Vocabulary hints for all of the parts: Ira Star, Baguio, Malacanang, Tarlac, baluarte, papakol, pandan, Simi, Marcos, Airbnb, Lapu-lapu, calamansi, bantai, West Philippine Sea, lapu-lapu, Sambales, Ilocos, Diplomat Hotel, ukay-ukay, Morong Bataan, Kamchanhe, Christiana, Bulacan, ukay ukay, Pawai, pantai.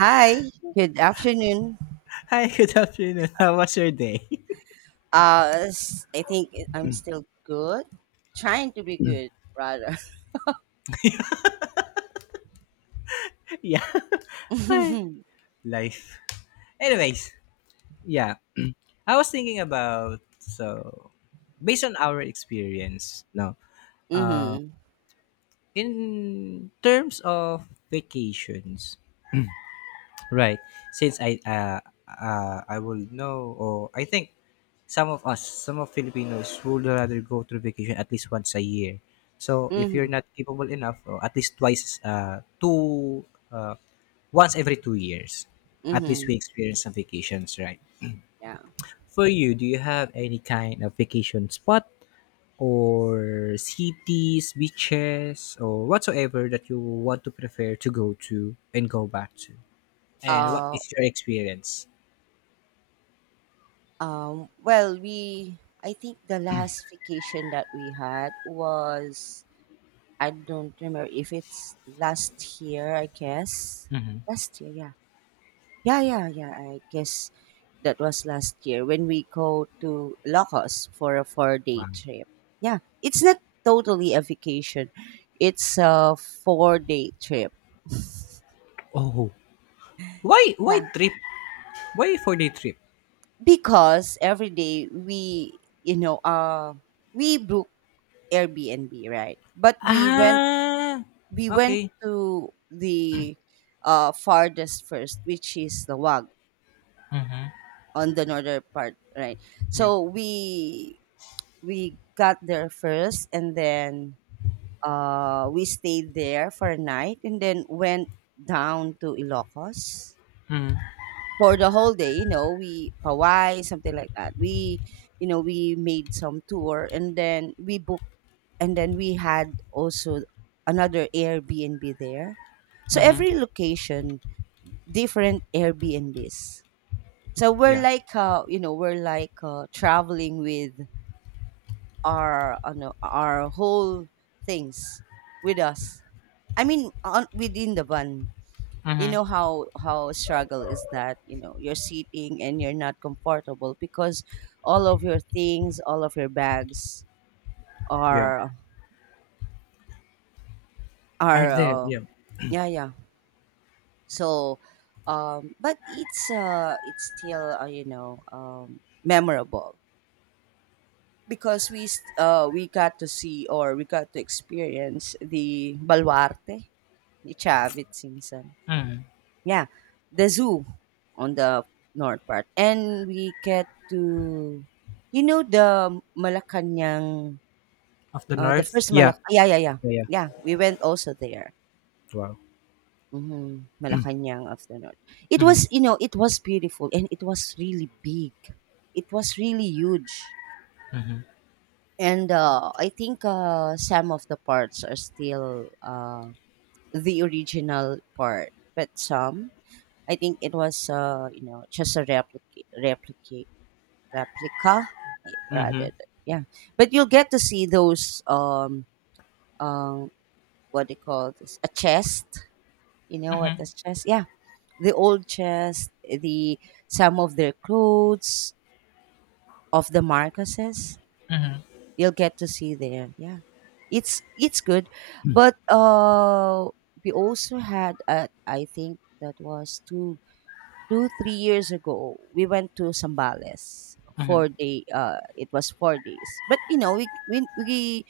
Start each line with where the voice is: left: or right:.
right: Hi, good afternoon.
left: Hi, good afternoon. How was your day?
right: I think am still good. Trying to be good, rather.
left: Yeah. Hi. Life. Anyways, yeah. I was thinking about, so based on our experience, no. Uh,
right: Mm-hmm.
left: in terms of vacations, right. Since I will know, or I think some of Filipinos would rather go to vacation at least once a year. So if you're
right: Mm-hmm.
left: not capable enough, or at least twice two uh once every 2 years, at least
right: Mm-hmm.
left: we experience some vacations, right?
right: Yeah.
left: For you, do you have any kind of vacation spot or cities, beaches, or whatsoever that you want to prefer to go to and go back to? And what
right: Uh,
left: is your experience?
right: well, I think the last vacation that we had was, I don't remember if it's last year, I guess.
left: Mhm.
right: Last year, yeah. Yeah, yeah, yeah. I guess that was last year when we go to Locos for a 4-day
left: Wow.
right: trip. Yeah, it's not totally a vacation, it's a 4-day trip.
left: Oh, why
right: Yeah,
left: trip? Why 4-day trip?
right: because every day we book Airbnb, right?
left: Ah,
right: We went
left: okay.
right: to the farthest first, which is the Wag on the northern part, right?
left: Yeah.
right: So we got there first, and then we stayed there for a night, and then went down to Ilocos
left: Mm-hmm.
right: for the whole day. You know, we Pawai, something like that. We You know, we made some tour, and then we booked, and then we had also another Airbnb there. So
left: Mm-hmm.
right: every location, different Airbnbs. So we're
left: Yeah.
right: like you know, we're like traveling with our ano, our whole things with us. I mean, on within the van. You
left: Mm-hmm.
right: know how struggle is that. You know, you're sitting and you're not comfortable because all of your things, all of your bags
left: Yeah.
right: are
left: Are
right: are
left: there?
right: uh,
left: Yeah.
right: yeah, yeah. So, but it's still memorable, because we got to see, or we got to experience the baluarte. Each have its season.
left: Mm-hmm.
right: Yeah, the zoo on the north part, and we get to, you know, the Malacanang,
left: Of the
right: the
left: north.
right: first
left: Yeah,
right: Malak. Yeah, yeah, yeah,
left: yeah. Yeah.
right: yeah. We went also there.
left: Wow.
right: Mm-hmm. Malacanang of the north. It
left: Mm-hmm.
right: was, you know, it was beautiful, and it was really big. It was really huge, and I think some of the parts are still the original part, but some I think it was you know, just a replica, replica replica, eh,
left: Mm-hmm.
right: yeah, but you'll get to see those um what they call this, a chest, you know what, this chest, yeah, the old chest, the some of their clothes of the Marcoses, you'll get to see there, yeah. It's good. But we also had I think that was two three years ago. We went to Sambales
left: Mm-hmm.
right: 4-day. It was 4 days, but you know,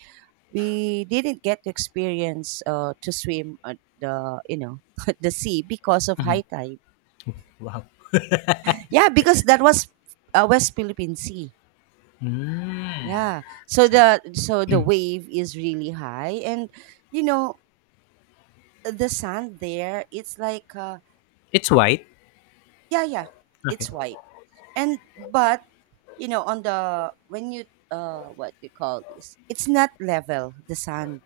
right: we didn't get to experience to swim at the you know at the sea because of high tide.
left: Wow.
right: Yeah, because that was West Philippine Sea.
left: Mm-hmm.
right: Yeah,
left: So.
right: so the wave is really high, and you know, the sand there, it's like
left: It's white.
right: yeah, yeah,
left: Okay.
right: it's white. And but you know, on the when you what do you call this, it's not level, the sand.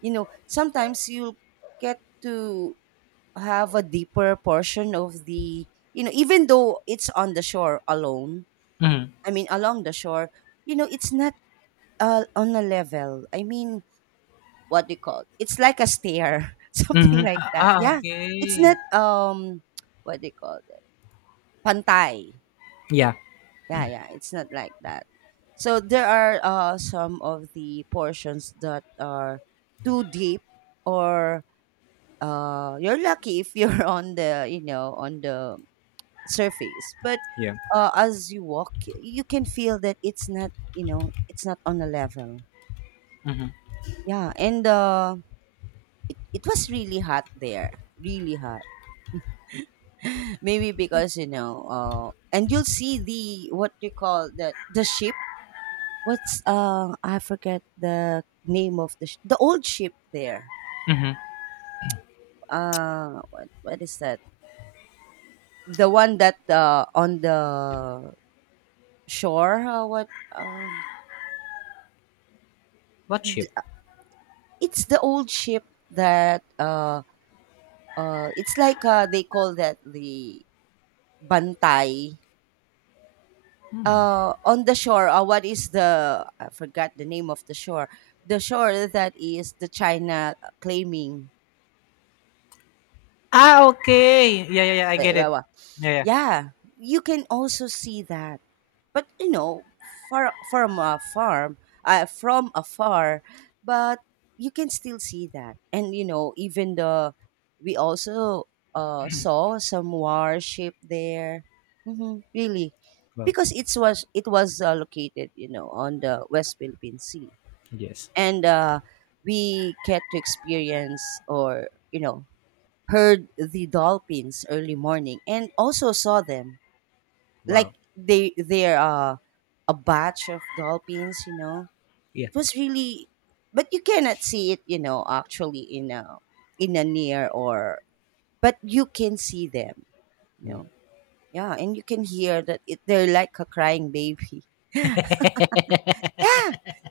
right: You know, sometimes you'll get to have a deeper portion of the you know, even though it's on the shore alone,
left: Mm-hmm.
right: I mean along the shore, you know it's not on a level. I mean, what do you call, it's like a stair,
left: Mm-hmm.
right: something like
left: Ah,
right: that,
left: ah,
right: yeah. It's
left: okay.
right: not what do you call that, pantai.
left: Yeah,
right: Yeah, yeah, it's not like that. So there are some of the portions that are too deep, or you're lucky if you're on the you know on the surface. But
left: yeah.
right: as you walk, you can feel that it's not, you know it's not on a level.
left: Mm-hmm.
right: Yeah, and it it was really hot there, really hot. Maybe because you know, and you'll see the what you call that, the ship. What's I forget the name of the the old ship there.
left: Mm-hmm.
right: What is that? The one that on the shore,
left: What ship?
right: th- it's the old ship that it's like they call that the bantai, on the shore, what is the, I forgot the name of the shore, the shore that is the China claiming.
left: Ah, okay. Yeah, yeah, yeah. I get it.
right: Uh,
left: Yeah. Yeah.
right: yeah, you can also see that, but you know, far from a farm, from afar, but you can still see that. And you know, even the we also saw some warship there. Hmm, really,
left: Wow.
right: because it was located, you know, on the West Philippine Sea.
left: Yes.
right: And we get to experience, or you know, heard the dolphins early morning, and also saw them. Like
left: Wow.
right: they're a batch of dolphins, you know.
left: Yeah.
right: It was really, but you cannot see it, you know, actually, in a near or, but you can see them, you know. Yeah, and you can hear that it, they're like a crying baby. Yeah.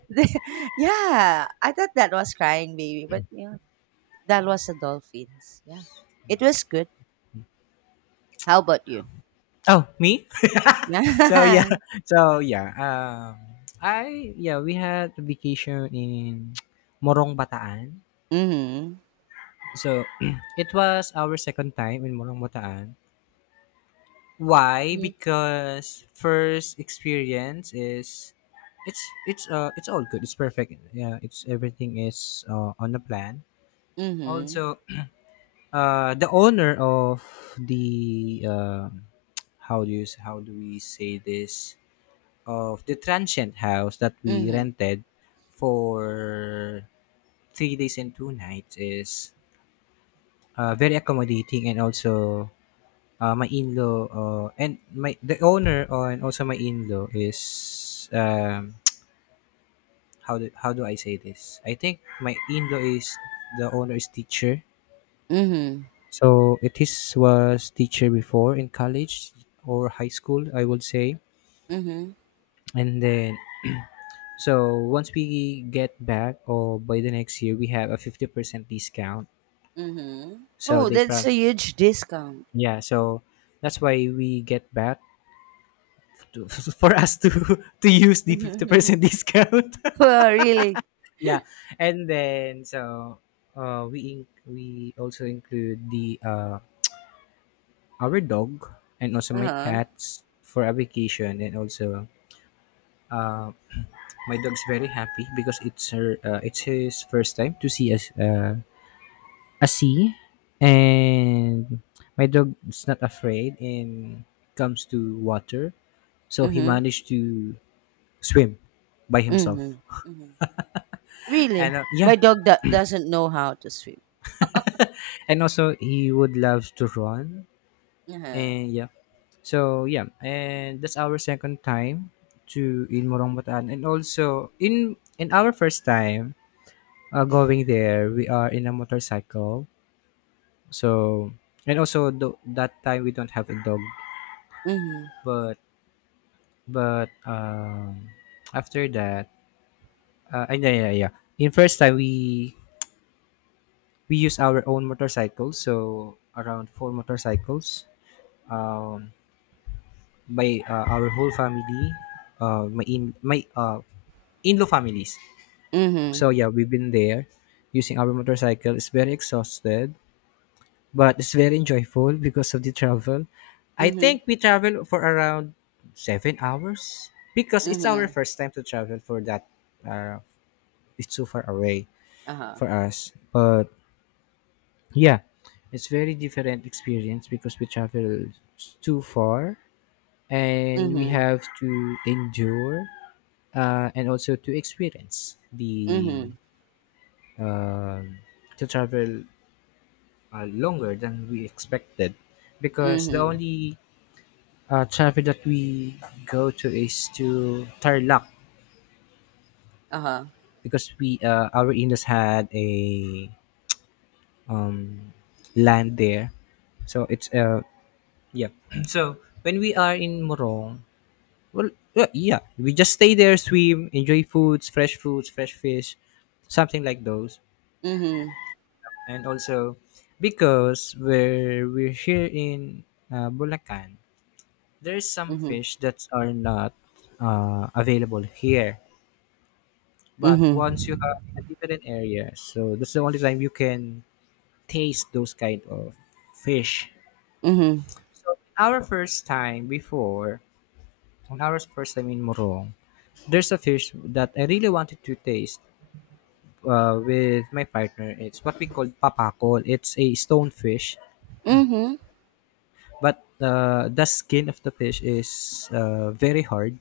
right: Yeah, I thought that was crying baby, but you know, that was the dolphins, yeah. It was good. How about you?
left: Oh, me? So, yeah.
right: Yeah.
left: So, yeah. I, yeah, we had a vacation in Morong Bataan.
right: Mm-hmm.
left: So it was our second time in Morong Bataan. Why?
right: Mm-hmm.
left: Because first experience is, it's it's all good. It's perfect. Yeah, it's everything is on the plan.
right: Mm-hmm.
left: Also, the owner of the, how do we say this, of the transient house that we rented for 3 days and 2 nights is, very accommodating. And also, my in-law, and my the owner, and also my in-law is, how do I say this, I think my in-law is, the owner is teacher.
right: Mm-hmm.
left: So it is was teacher before in college or high school, I would say.
right: Mm-hmm.
left: And then so once we get back, or by the next year, we have a 50% discount.
right: Mhm.
left: So
right: Oh,
left: they
right: that's
left: pra-
right: a huge discount.
left: yeah, so that's why we get back to, for us to to use the 50% discount.
right: Well, really?
left: Yeah. And then so we also include the our dog and also my
right: Uh-huh.
left: cats for a vacation, and also, uh, my dog's very happy because it's his first time to see a sea, and my dog is not afraid and comes to water, so he
right: Mhm.
left: managed to swim by himself.
right: Mhm. Mhm.
left: And,
right: Really?
left: yeah,
right: My dog that doesn't know how to swim.
left: and also he would love to run,
right: Uh-huh.
left: and yeah, so yeah. And that's our second time to in Morongbotan, and also, in our first time going there, we are in a motorcycle. So, and also that time we don't have a dog,
right: Mm-hmm.
left: but but, after that, and yeah, yeah, yeah. In first time, we use our own motorcycles, so around 4 motorcycles. Um, by, our whole family, my in my in-law families.
right: Mm-hmm.
left: So yeah, we've been there using our motorcycle. It's very exhausted but it's very enjoyable because of the travel. I
right: Mhm.
left: think we travel for around 7 hours because it's our
right: Mhm.
left: first time to travel for that. Uh, it's so far away
right: Uh-huh.
left: for us, but yeah, it's very different experience because we travel too far and we
right: Mhm.
left: have to endure, and also to experience the,
right: Mhm.
left: um to travel, longer than we expected, because the
right: Mhm.
left: only, traffic that we go to is to Tarlac,
right: Uh-huh.
left: because we our in-laws had a, um, land there, so it's yeah. So when we are in Morong, well, yeah, we just stay there, swim, enjoy foods, fresh fish, something like those,
right: Mhm.
left: and also, because where we're here in, Bulacan, there's some
right: Mhm.
left: fish that are not, available here,
right: Mm-hmm.
left: but once you have
right: Mm-hmm.
left: a different area, so that's the only time you can taste those kind of fish.
right: Mm-hmm.
left: So our first time, before on our first time in Morong, there's a fish that I really wanted to taste, with my partner. It's what we call papakol. It's a stone fish.
right: Mm-hmm.
left: But the skin of the fish is, very hard,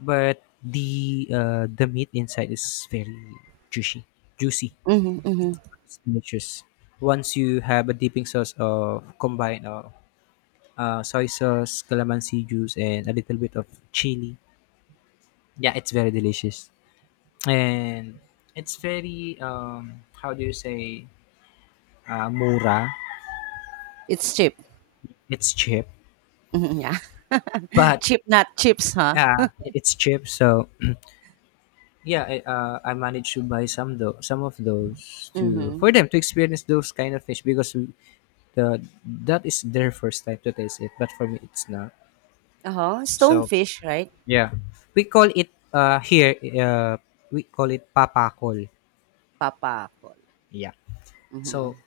left: but the, the meat inside is very juicy, juicy,
right: Mm-hmm.
left: delicious. Once you have a dipping sauce of combined, soy sauce, calamansi juice, and a little bit of chili, yeah, it's very delicious. And it's very, how do you say, mura.
right: It's cheap.
left: It's cheap,
right: Mm-hmm. Yeah.
left: but
right: Cheap not chips, huh?
left: yeah, it's cheap. So yeah, I managed to buy some though, some of those to
right: Mhm.
left: for them to experience those kind of fish, because we- the that is their first time to taste it, but for me it's not.
right: Uh-huh.
left: So,
right: Stonefish, right?
left: yeah. We call it, here, we call it papakol.
right: Papa.
left: Yeah. So
right: Mhm.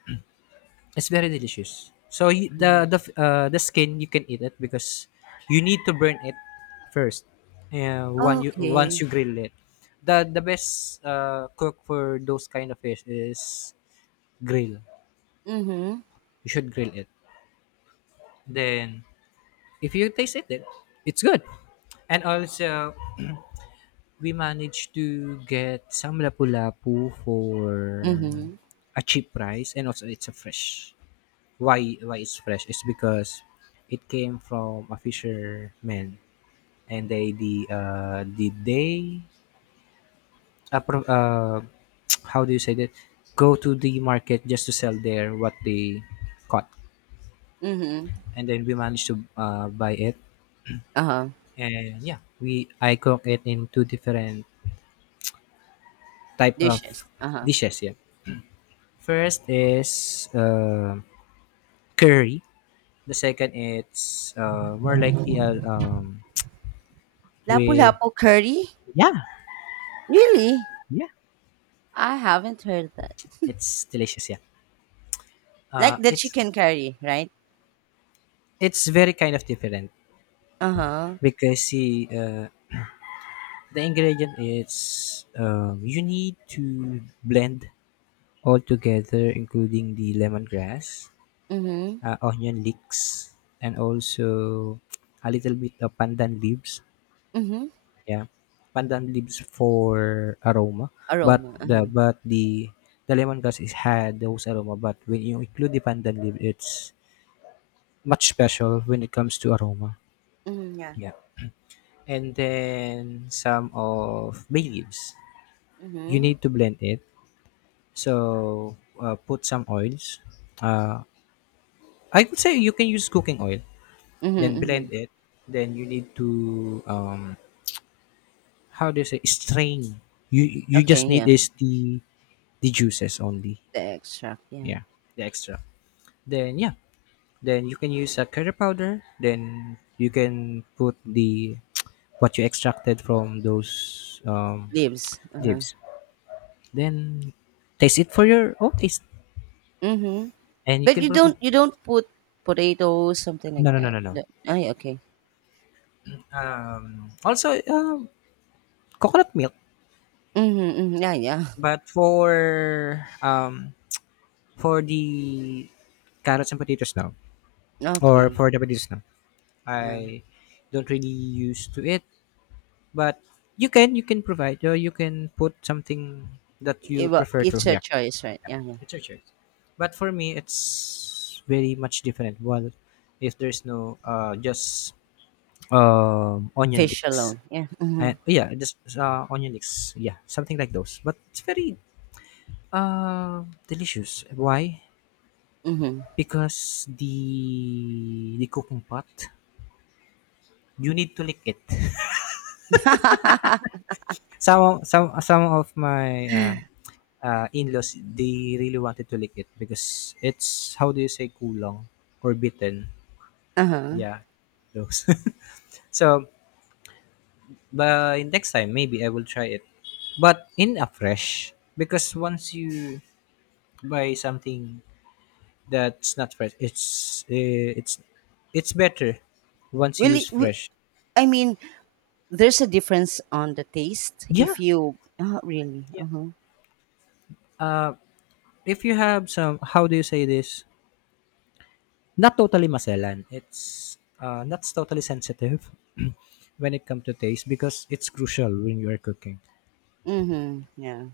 left: it's very delicious. So you,
right: Mhm.
left: the skin you can eat it, because you need to burn it first. When you Once
right: Okay.
left: you grill it, the best, cook for those kind of fish is grill.
right: Mhm.
left: You should grill it. Then if you taste it, then it's good. And
right: Uh-huh.
left: also, we managed to get some lapu-lapu for
right: Mhm.
left: a cheap price, and also it's a fresh. Why it's fresh is because it came from a fisherman, and they the did they pro- how do you say that, go to the market just to sell there what they caught.
right: Mhm.
left: And then we managed to, buy it.
right: Uh-huh.
left: And yeah, we I cook it in two different type of
right: Dishes. Uh-huh.
left: dishes, yeah. First is, curry. The second, it's, more likely, with.
right: Lapu-lapu curry?
left: Yeah,
right: Really?
left: yeah,
right: I haven't heard that.
left: it's delicious, yeah. Uh,
right: Like the
left: it's
right: chicken curry, right?
left: it's very kind of different,
right: Uh-huh.
left: because see, the ingredient is, you need to blend all together including the lemongrass,
right: Mm-hmm.
left: onion leeks, and also a little bit of pandan leaves.
right: Mm-hmm.
left: Yeah, pandan leaves for aroma, but
right: Aroma.
left: the,
right: Uh-huh.
left: but the lemongrass is had those aroma, but when you include the pandan leaf, it's much special when it comes to aroma.
right: Mm-hmm. Yeah.
left: Yeah. And then some of bay leaves. You
right: Mm-hmm.
left: need to blend it. So, put some oils. Uh, I would say you can use cooking oil. Then
right: Mm-hmm. Mm-hmm.
left: blend it. Then you need to, how do you say, strain. You
right: Okay,
left: just need
right: yeah.
left: is the juices only.
right: The extract, yeah.
left: Yeah, the extra. Then yeah, then you can use a curry powder. Then you can put the what you extracted from those,
right: Leaves. Uh-huh.
left: leaves, then taste it for your own taste,
right: Mm-hmm.
left: and you
right: But
left: can prefer.
right: you don't put potatoes, something
left: No,
right: like
left: no, no,
right: that.
left: no, no.
right: No. Oh, yeah, okay.
left: Also, coconut milk.
right: Mm-hmm. Mm-hmm. Yeah, yeah.
left: But for, for the carrots and potatoes now, or
right: Okay.
left: for the potatoes now,
right: Yeah.
left: I don't really used to it, but you can provide, or you can put something that you prefer to,
right: It's a
left: yeah.
right: choice, right? Yeah, yeah.
left: It's your choice, but for me it's very much different. Well, if there's no, just, onion
right: Fish
left: leeks,
right: alone. Yeah.
left: and
right: Mhm.
left: yeah, just, onion leeks, yeah, something like those. But it's very, delicious. Why?
right: Mhm.
left: Because the cooking pot you need to lick it. Some of my, in-laws, they really wanted to lick it, because it's, how do you say, kulong, or bitten?
right: Uh-huh.
left: Yeah, those. So, but next time maybe I will try it, but in a fresh, because once you buy something that's not fresh, it's better once you use
right: Really? Wi
left: fresh.
right: I mean, there's a difference on the taste
left: Yeah.
right: if you. Oh, really? Uh-huh.
left: Uh, if you have some, how do you say this? Not totally Maselan. It's, not totally sensitive when it comes to taste, because it's crucial when you are cooking.
right: Mhm. Yeah.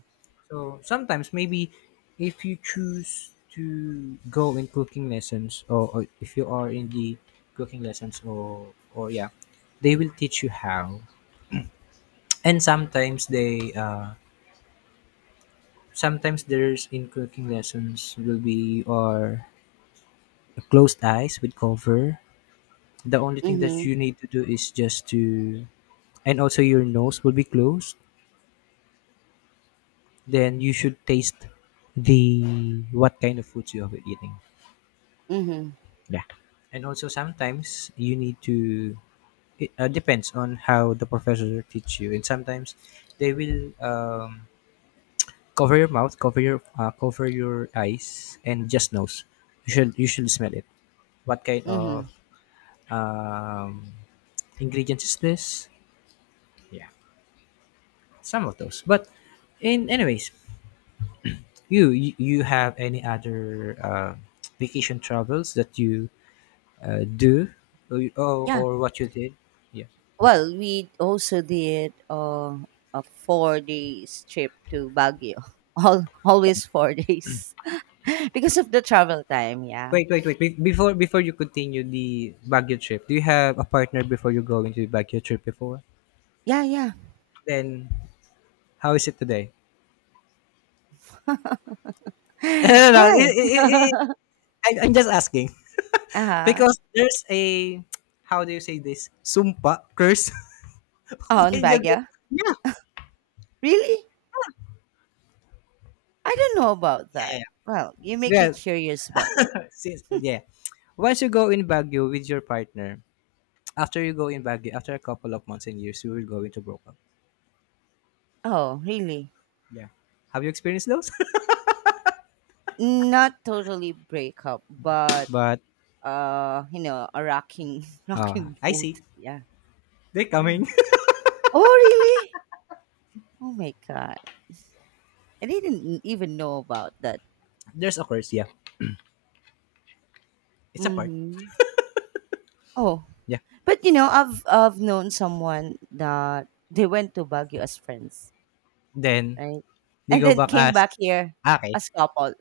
left: So sometimes, maybe, if you choose to go in cooking lessons, or if you are in the cooking lessons, or yeah, they will teach you how. And sometimes, they sometimes there's in cooking lessons will be, or closed eyes with cover. The only thing that
right: Mhm.
left: you need to do is just to, and also your nose will be closed. Then you should taste the, what kind of foods you have been eating.
right: Mhm.
left: Yeah. And also sometimes, you need to it, depends on how the professor teach you. And sometimes they will, cover your mouth, cover your eyes, and just nose. You should smell it. What kind of,
right: Mhm.
left: um, ingredients is this? Yeah. Some of those. But in anyways, you have any other, vacation travels that you, do, or, or
right: Yeah.
left: or what you did? Yeah.
right: Well, we also did a 4 days trip to Baguio. All always 4 days because of the travel time, yeah.
left: Wait, wait, wait. Before you continue the Baguio trip, do you have a partner before you go into the Baguio trip before?
right: Yeah, yeah.
left: Then how is it today? no, no, it,
right: Why?
left: it, it, it- I, I'm just asking
right: Uh-huh.
left: because there's a how do you say this sumpa curse
right: On
left: when you go.
right: Baguio?
left: Yeah, yeah,
right: Really? I don't know about
left: yeah,
right: that. Well,
left: yeah.
right: you make me
left: Yeah,
right: curious about that.
left: since yeah, once you go in Baguio with your partner, after you go in Baguio, after a couple of months and years you will go into broke up.
right: Oh, really?
left: Yeah, have you experienced those?
right: Not totally breakup, but
left: But
right: you know, a rocking rocking
left: I
right: boat.
left: see,
right: Yeah.
left: they're
right: Yeah.
left: coming.
right: Oh, really? Oh my god. I didn't even know about that.
left: There's a curse, yeah, it's a part.
right: Mhm. Oh,
left: Yeah,
right: but you know, I've known someone that they went to Baguio as friends,
left: then
right: right?
left: they
right: And
left: go
right: then
left: back
right: came back
left: as,
right: here
left: okay,
right: as couple.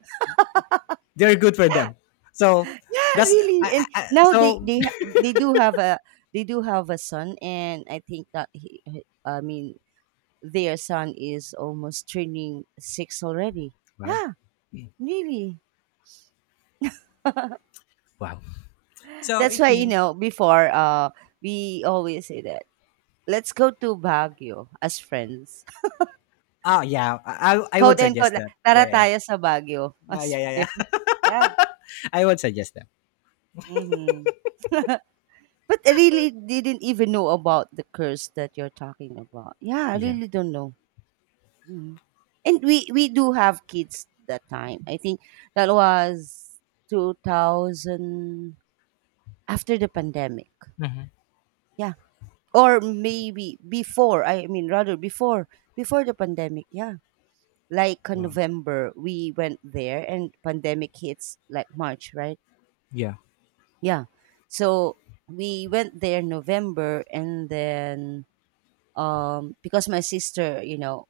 left: they're good for
right: Yeah.
left: them. So
right: Yeah,
left: that's
right: really. And now
left: so.
right: they do have a, they do have a son. And I think that I mean, their son is almost turning six already.
left: Wow.
right: Yeah, really.
left: Wow, so
right: That's
left: it
right: why you
left: means.
right: know, before we always say that let's go to Baguio as friends.
left: Oh yeah, I would
right: Quote and
left: suggest
right: quote,
left: that. Yeah,
right: tara
left: yeah, yeah,
right: tayo sa Baguio
left: yeah, yeah,
right: as
left: yeah,
right: friends.
left: yeah.
right: Yeah.
left: I would suggest that.
right: Mm-hmm. But I really didn't even know about the curse that you're talking about. Yeah, I
left: Yeah.
right: really don't know. Mhm. And we do have kids that time. I think that was 2000, after the pandemic.
left: Hmm.
right: Yeah. Or maybe before, I mean rather before, before the pandemic. Yeah. Like
left: Wow.
right: November we went there and pandemic hits like March, right?
left: Yeah.
right: Yeah. So we went there November, and then because my sister, you know,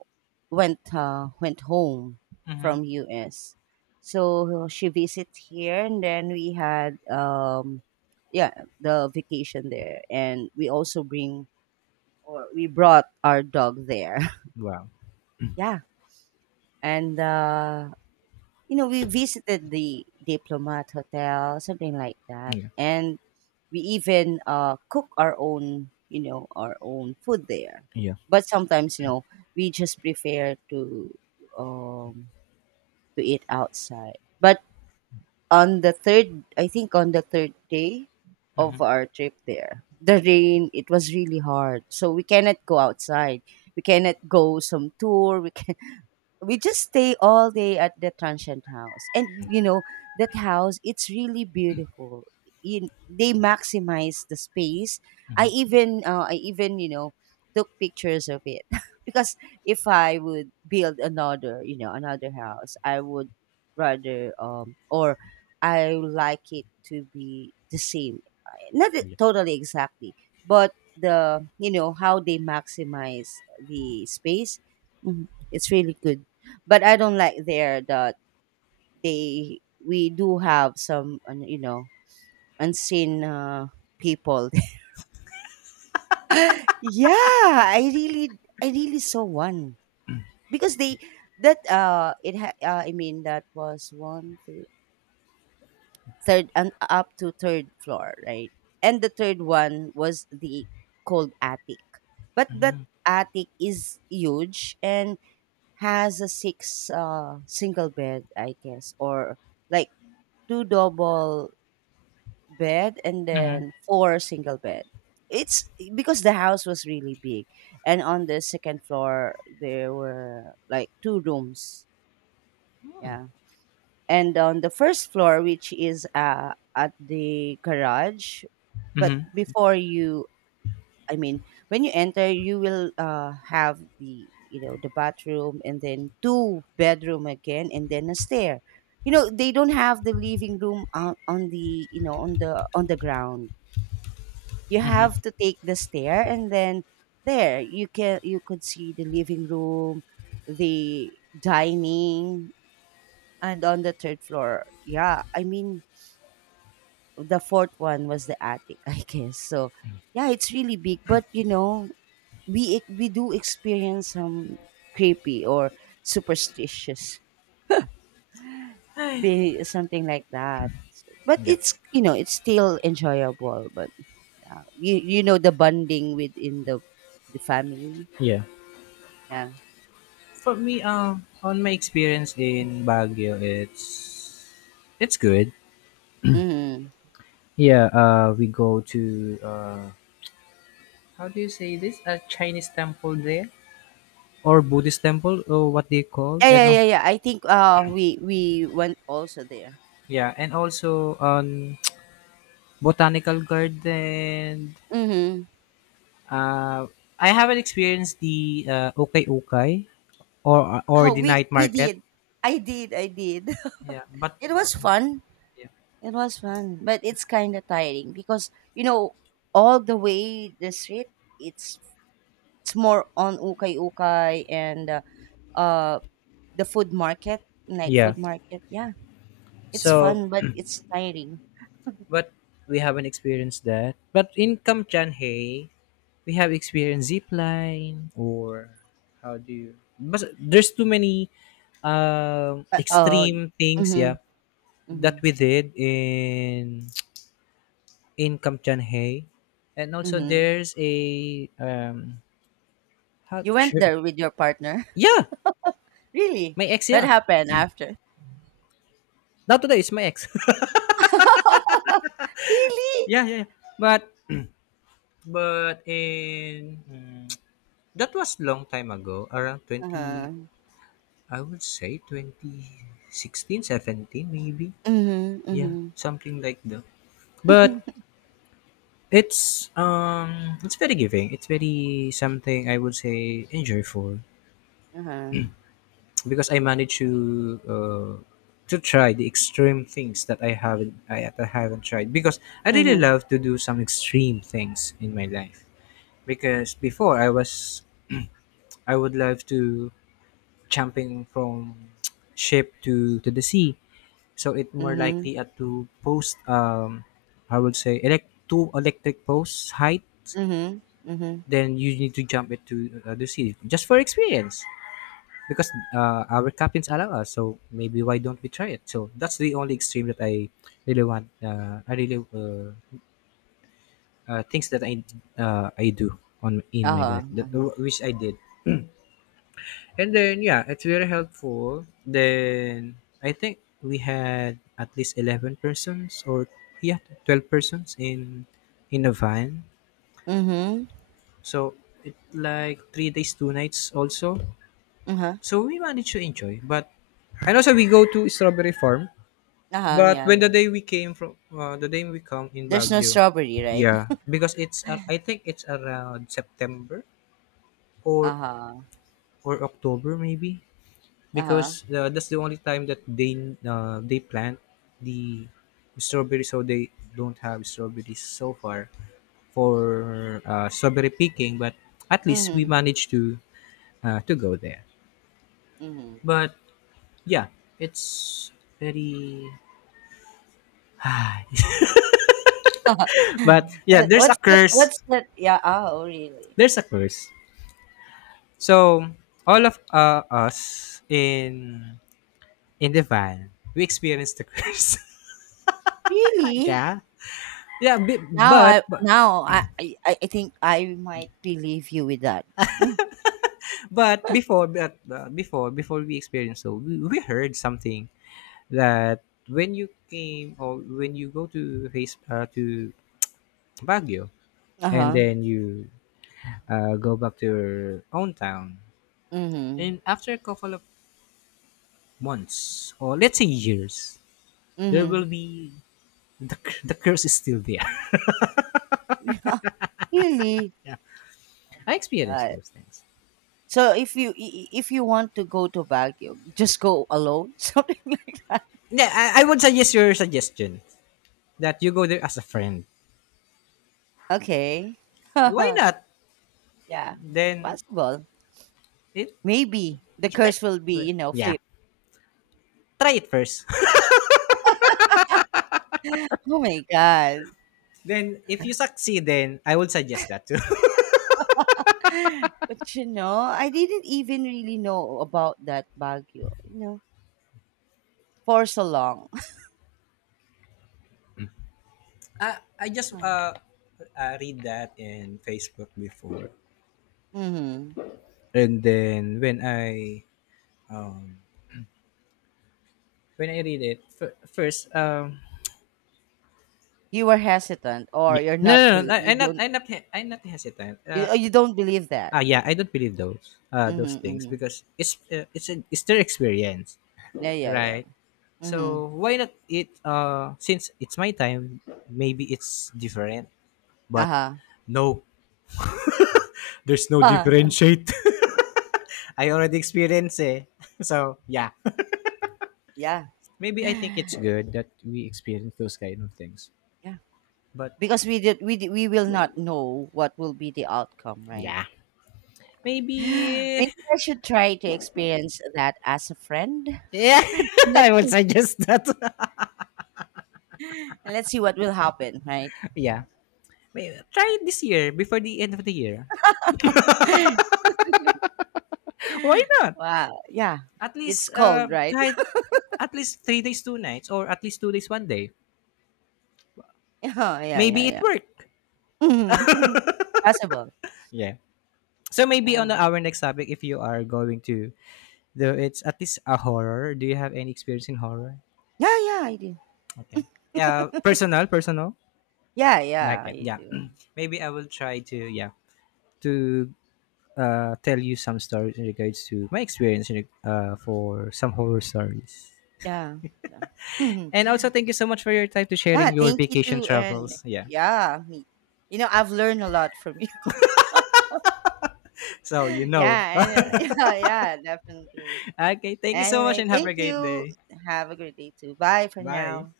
right: went went home
left: Mm-hmm.
right: from US. So she visited here, and then we had yeah, the vacation there, and we also bring, or we brought our dog there.
left: Wow.
right: Yeah. And you know, we visited the Diplomat Hotel, something like that.
left: Yeah.
right: And we even cook our own, you know, our own food there.
left: Yeah.
right: But sometimes, you know, we just prefer um, to eat outside. But on the third, I think on the third day of our trip there, the rain, it was really hard, so we cannot go outside. We cannot go some tour. We we just stay all day at the transient house. And you know, that house, it's really beautiful. You, they maximize the space. I even I even, you know, took pictures of it. Because if I would build another, you know, another house, I would rather or I would like it to be the same. I- not e-
left: Yeah.
right: totally exactly, but the you know, how they maximize the space. Mhm, it's really good. But I don't like there that they, we do have some you know, unseen people. Yeah, I really saw one because they, that I mean, that was one two, third and up to third floor, right? And the third one was the cold attic. But that attic is huge, and has a six single bed I guess, or like two double bed, and
left: Mm-hmm.
right: then four single bed. It's because the house was really big. And on the second floor there were like two rooms, yeah. And on the first floor, which is at the garage. But
left: Mm-hmm.
right: before you I mean, when you enter, you will have the you know, the bathroom, and then two bedroom again, and then a stair. You know, they don't have the living room on the you know, on the ground. You have to take the stair, and then there you can, you could see the living room, the dining, and on the third floor. Yeah, I mean the fourth one was the attic, I guess. So yeah, it's really big, but you know, we do experience some creepy or superstitious
left: Ay,
right: be something like that. But
left: yeah.
right: it's you know, it's still enjoyable, but yeah, you know, the bonding within the family,
left: Yeah.
right: yeah.
left: For me, on my experience in Baguio, it's good.
right: Hmm.
left: Yeah. We go to uh, how do you say this? A Chinese temple there, or Buddhist temple, or what they call,
right: Yeah,
left: and
right: yeah,
left: oh,
right: yeah, yeah, I think we went also there.
left: yeah, and also on botanical garden.
right: Mm-hmm.
left: Uh, I haven't experienced the ukay-ukay, or
right: Oh,
left: the night
right: we
left: market.
right: did, I did.
left: Yeah, but
right: It
left: for,
right: was fun.
left: yeah.
right: It was fun, but it's kind of tiring because you know, all the way the street. It's it's more on ukay ukay and uh the food market, night food
left: Yeah.
right: market. Yeah, it's
left: So,
right: fun, but it's tiring.
left: but we haven't experienced that. But in Kamchanhe, we have experienced zip line, or how do you? But there's too many
right: Uh, uh
left: extreme things,
right: mhm,
left: yeah, that
right: mhm,
left: we did in Kamchanhe. And also
right: mhm.
left: there's a um how
right: You went
left: sure.
right: there with your partner,
left: Yeah,
right: really?
left: my ex.
right: What
left: Yeah,
right: happened after?
left: not today, it's my ex.
right: Really?
left: Yeah, yeah, yeah. but but in mm, That was long time ago, around
right: Uh
left: 20,
right: huh.
left: I would say 2016, seventeen, maybe.
right: Mhm, mhm.
left: Yeah, something like that. But it's very giving. It's very something, I would say enjoyable,
right: Uh huh.
left: because I managed to try the extreme things that I haven't I, that I haven't tried, because I really
right: Mhm,
left: love to do some extreme things in my life. Because before I was, I would love to jumping from ship to the sea. So it more
right: mhm,
left: likely at two post, I would say elect two electric posts height.
right: mhm, mhm.
left: Then you need to jump it to the sea just for experience, because our captains allow us, so maybe why don't we try it. So that's the only extreme that I really want, I really things that I, I do on in
right: Uh
left: my life that,
right: huh.
left: which I did. And then yeah, it's very helpful. Then I think we had at least 11 persons, or yeah, 12 persons in a van.
right: Mhm.
left: So it like 3 days, 2 nights also.
right: Uh-huh.
left: So we managed to enjoy. But and also we go to strawberry farm.
right: Uh-huh.
left: But
right: Yeah,
left: when
right: yeah.
left: the day we came from the day we come in
right: There's no
left: Baguio,
right: strawberry, right?
left: yeah, because it's I think it's around September or
right: Uh-huh.
left: or October maybe.
right: Uh-huh.
left: Because that's the only time that they plant the strawberry, so they don't have strawberries so far for strawberry picking, but at least we
right: Mhm.
left: managed to go there.
right: Mhm.
left: But yeah, it's very. But yeah,
right: What-
left: there's a
right: what's that? What's
left: curse.
right: that? Yeah. Oh, really?
left: There's a curse, so all of us in the van we experienced the curse.
right: Really?
left: Yeah. yeah bi-
right: Now
left: but,
right: I
left: but
right: now I I think I might believe you with that. Mm.
left: But before, before we experienced so, we heard something that when you came, or when you go to to Baguio, and
right: Uh-huh.
left: then you go back to your own town,
right: Mhm.
left: and after a couple of months, or let's say years, there will
right: Mhm.
left: be the curse is still there.
right: Really? Oh
left: I
right: my
left: experienced
right: god.
left: those things.
right: So if you if you want to go to Baguio, just go alone, something like that.
left: Yeah, I would suggest your suggestion, that you go there as a friend.
right: Okay.
left: Why not?
right: Yeah,
left: Then
right: possible.
left: it,
right: Maybe the
left: you
right: curse will be,
left: could,
right: you know,
left: yeah,
right: flipped.
left: try it first.
right: Oh my God.
left: Then if you succeed, then I would suggest that too.
right: But you know, I didn't even really know about that Baguio, you know, for so long.
left: I just read that in Facebook before,
right: Mm-hmm.
left: and then when I read it first,
right: You were hesitant or
left: yeah,
right: you're
left: no,
right: not,
left: no,
right: bel
left: no,
right: you
left: I'm not,
right: don't,
left: I'm not hesitant.
right: you, oh, you don't believe that.
left: Yeah, I don't believe those
right: Mm-hmm,
left: things,
right: mm-hmm.
left: because it's their experience,
right: Yeah, yeah, yeah.
left: right?
right: Mm-hmm.
left: So why not it? Since it's my time, maybe it's different, but
right: Uh-huh.
left: no, there's no differentiate. I already experienced it. So yeah,
right: Yeah.
left: maybe I think it's good that we experience those kind of things.
right: Yeah.
left: But
right: Because we did, we will not know what will be the outcome, right?
left: yeah,
right: Maybe
left: maybe
right: I should try to experience that as a friend.
left: yeah,
right: Let's
left: I would
right: see.
left: suggest that.
right: Let's see what will happen, right?
left: Yeah, may try it this year before the end of the year. Why not?
right: Wow. Yeah.
left: At
right: It's
left: least
right: cold, right?
left: kahit at least 3 days, 2 nights, or at least 2 days, one day.
right: Yeah, yeah,
left: Maybe
right: yeah,
left: it
right: yeah.
left: worked.
right: Mhm. Possible.
left: Yeah. So maybe on
right: Yeah.
left: our next topic, if you are going to, though it's at least a horror. Do you have any experience in horror?
right: Yeah, yeah, I do.
left: Okay. Personal, personal.
right: Yeah, yeah,
left: Okay.
right: I
left: Yeah.
right: do.
left: Maybe I will try to, yeah, to tell you some stories in regards to my experience in, for some horror stories.
right: Yeah. Yeah.
left: And also, thank you so much for your time to sharing
right: Yeah,
left: your
right: thank you
left: vacation
right: too. And
left: travels. Yeah.
right: yeah, me. You know, I've learned a lot from you.
left: So you know.
right: Yeah, and, yeah, yeah, definitely.
left: Okay, thank you so much
right: Anyway,
left: and have a
right: thank
left: great
right: you.
left: day.
right: Have a great day too. Bye for
left: Bye.
right: now.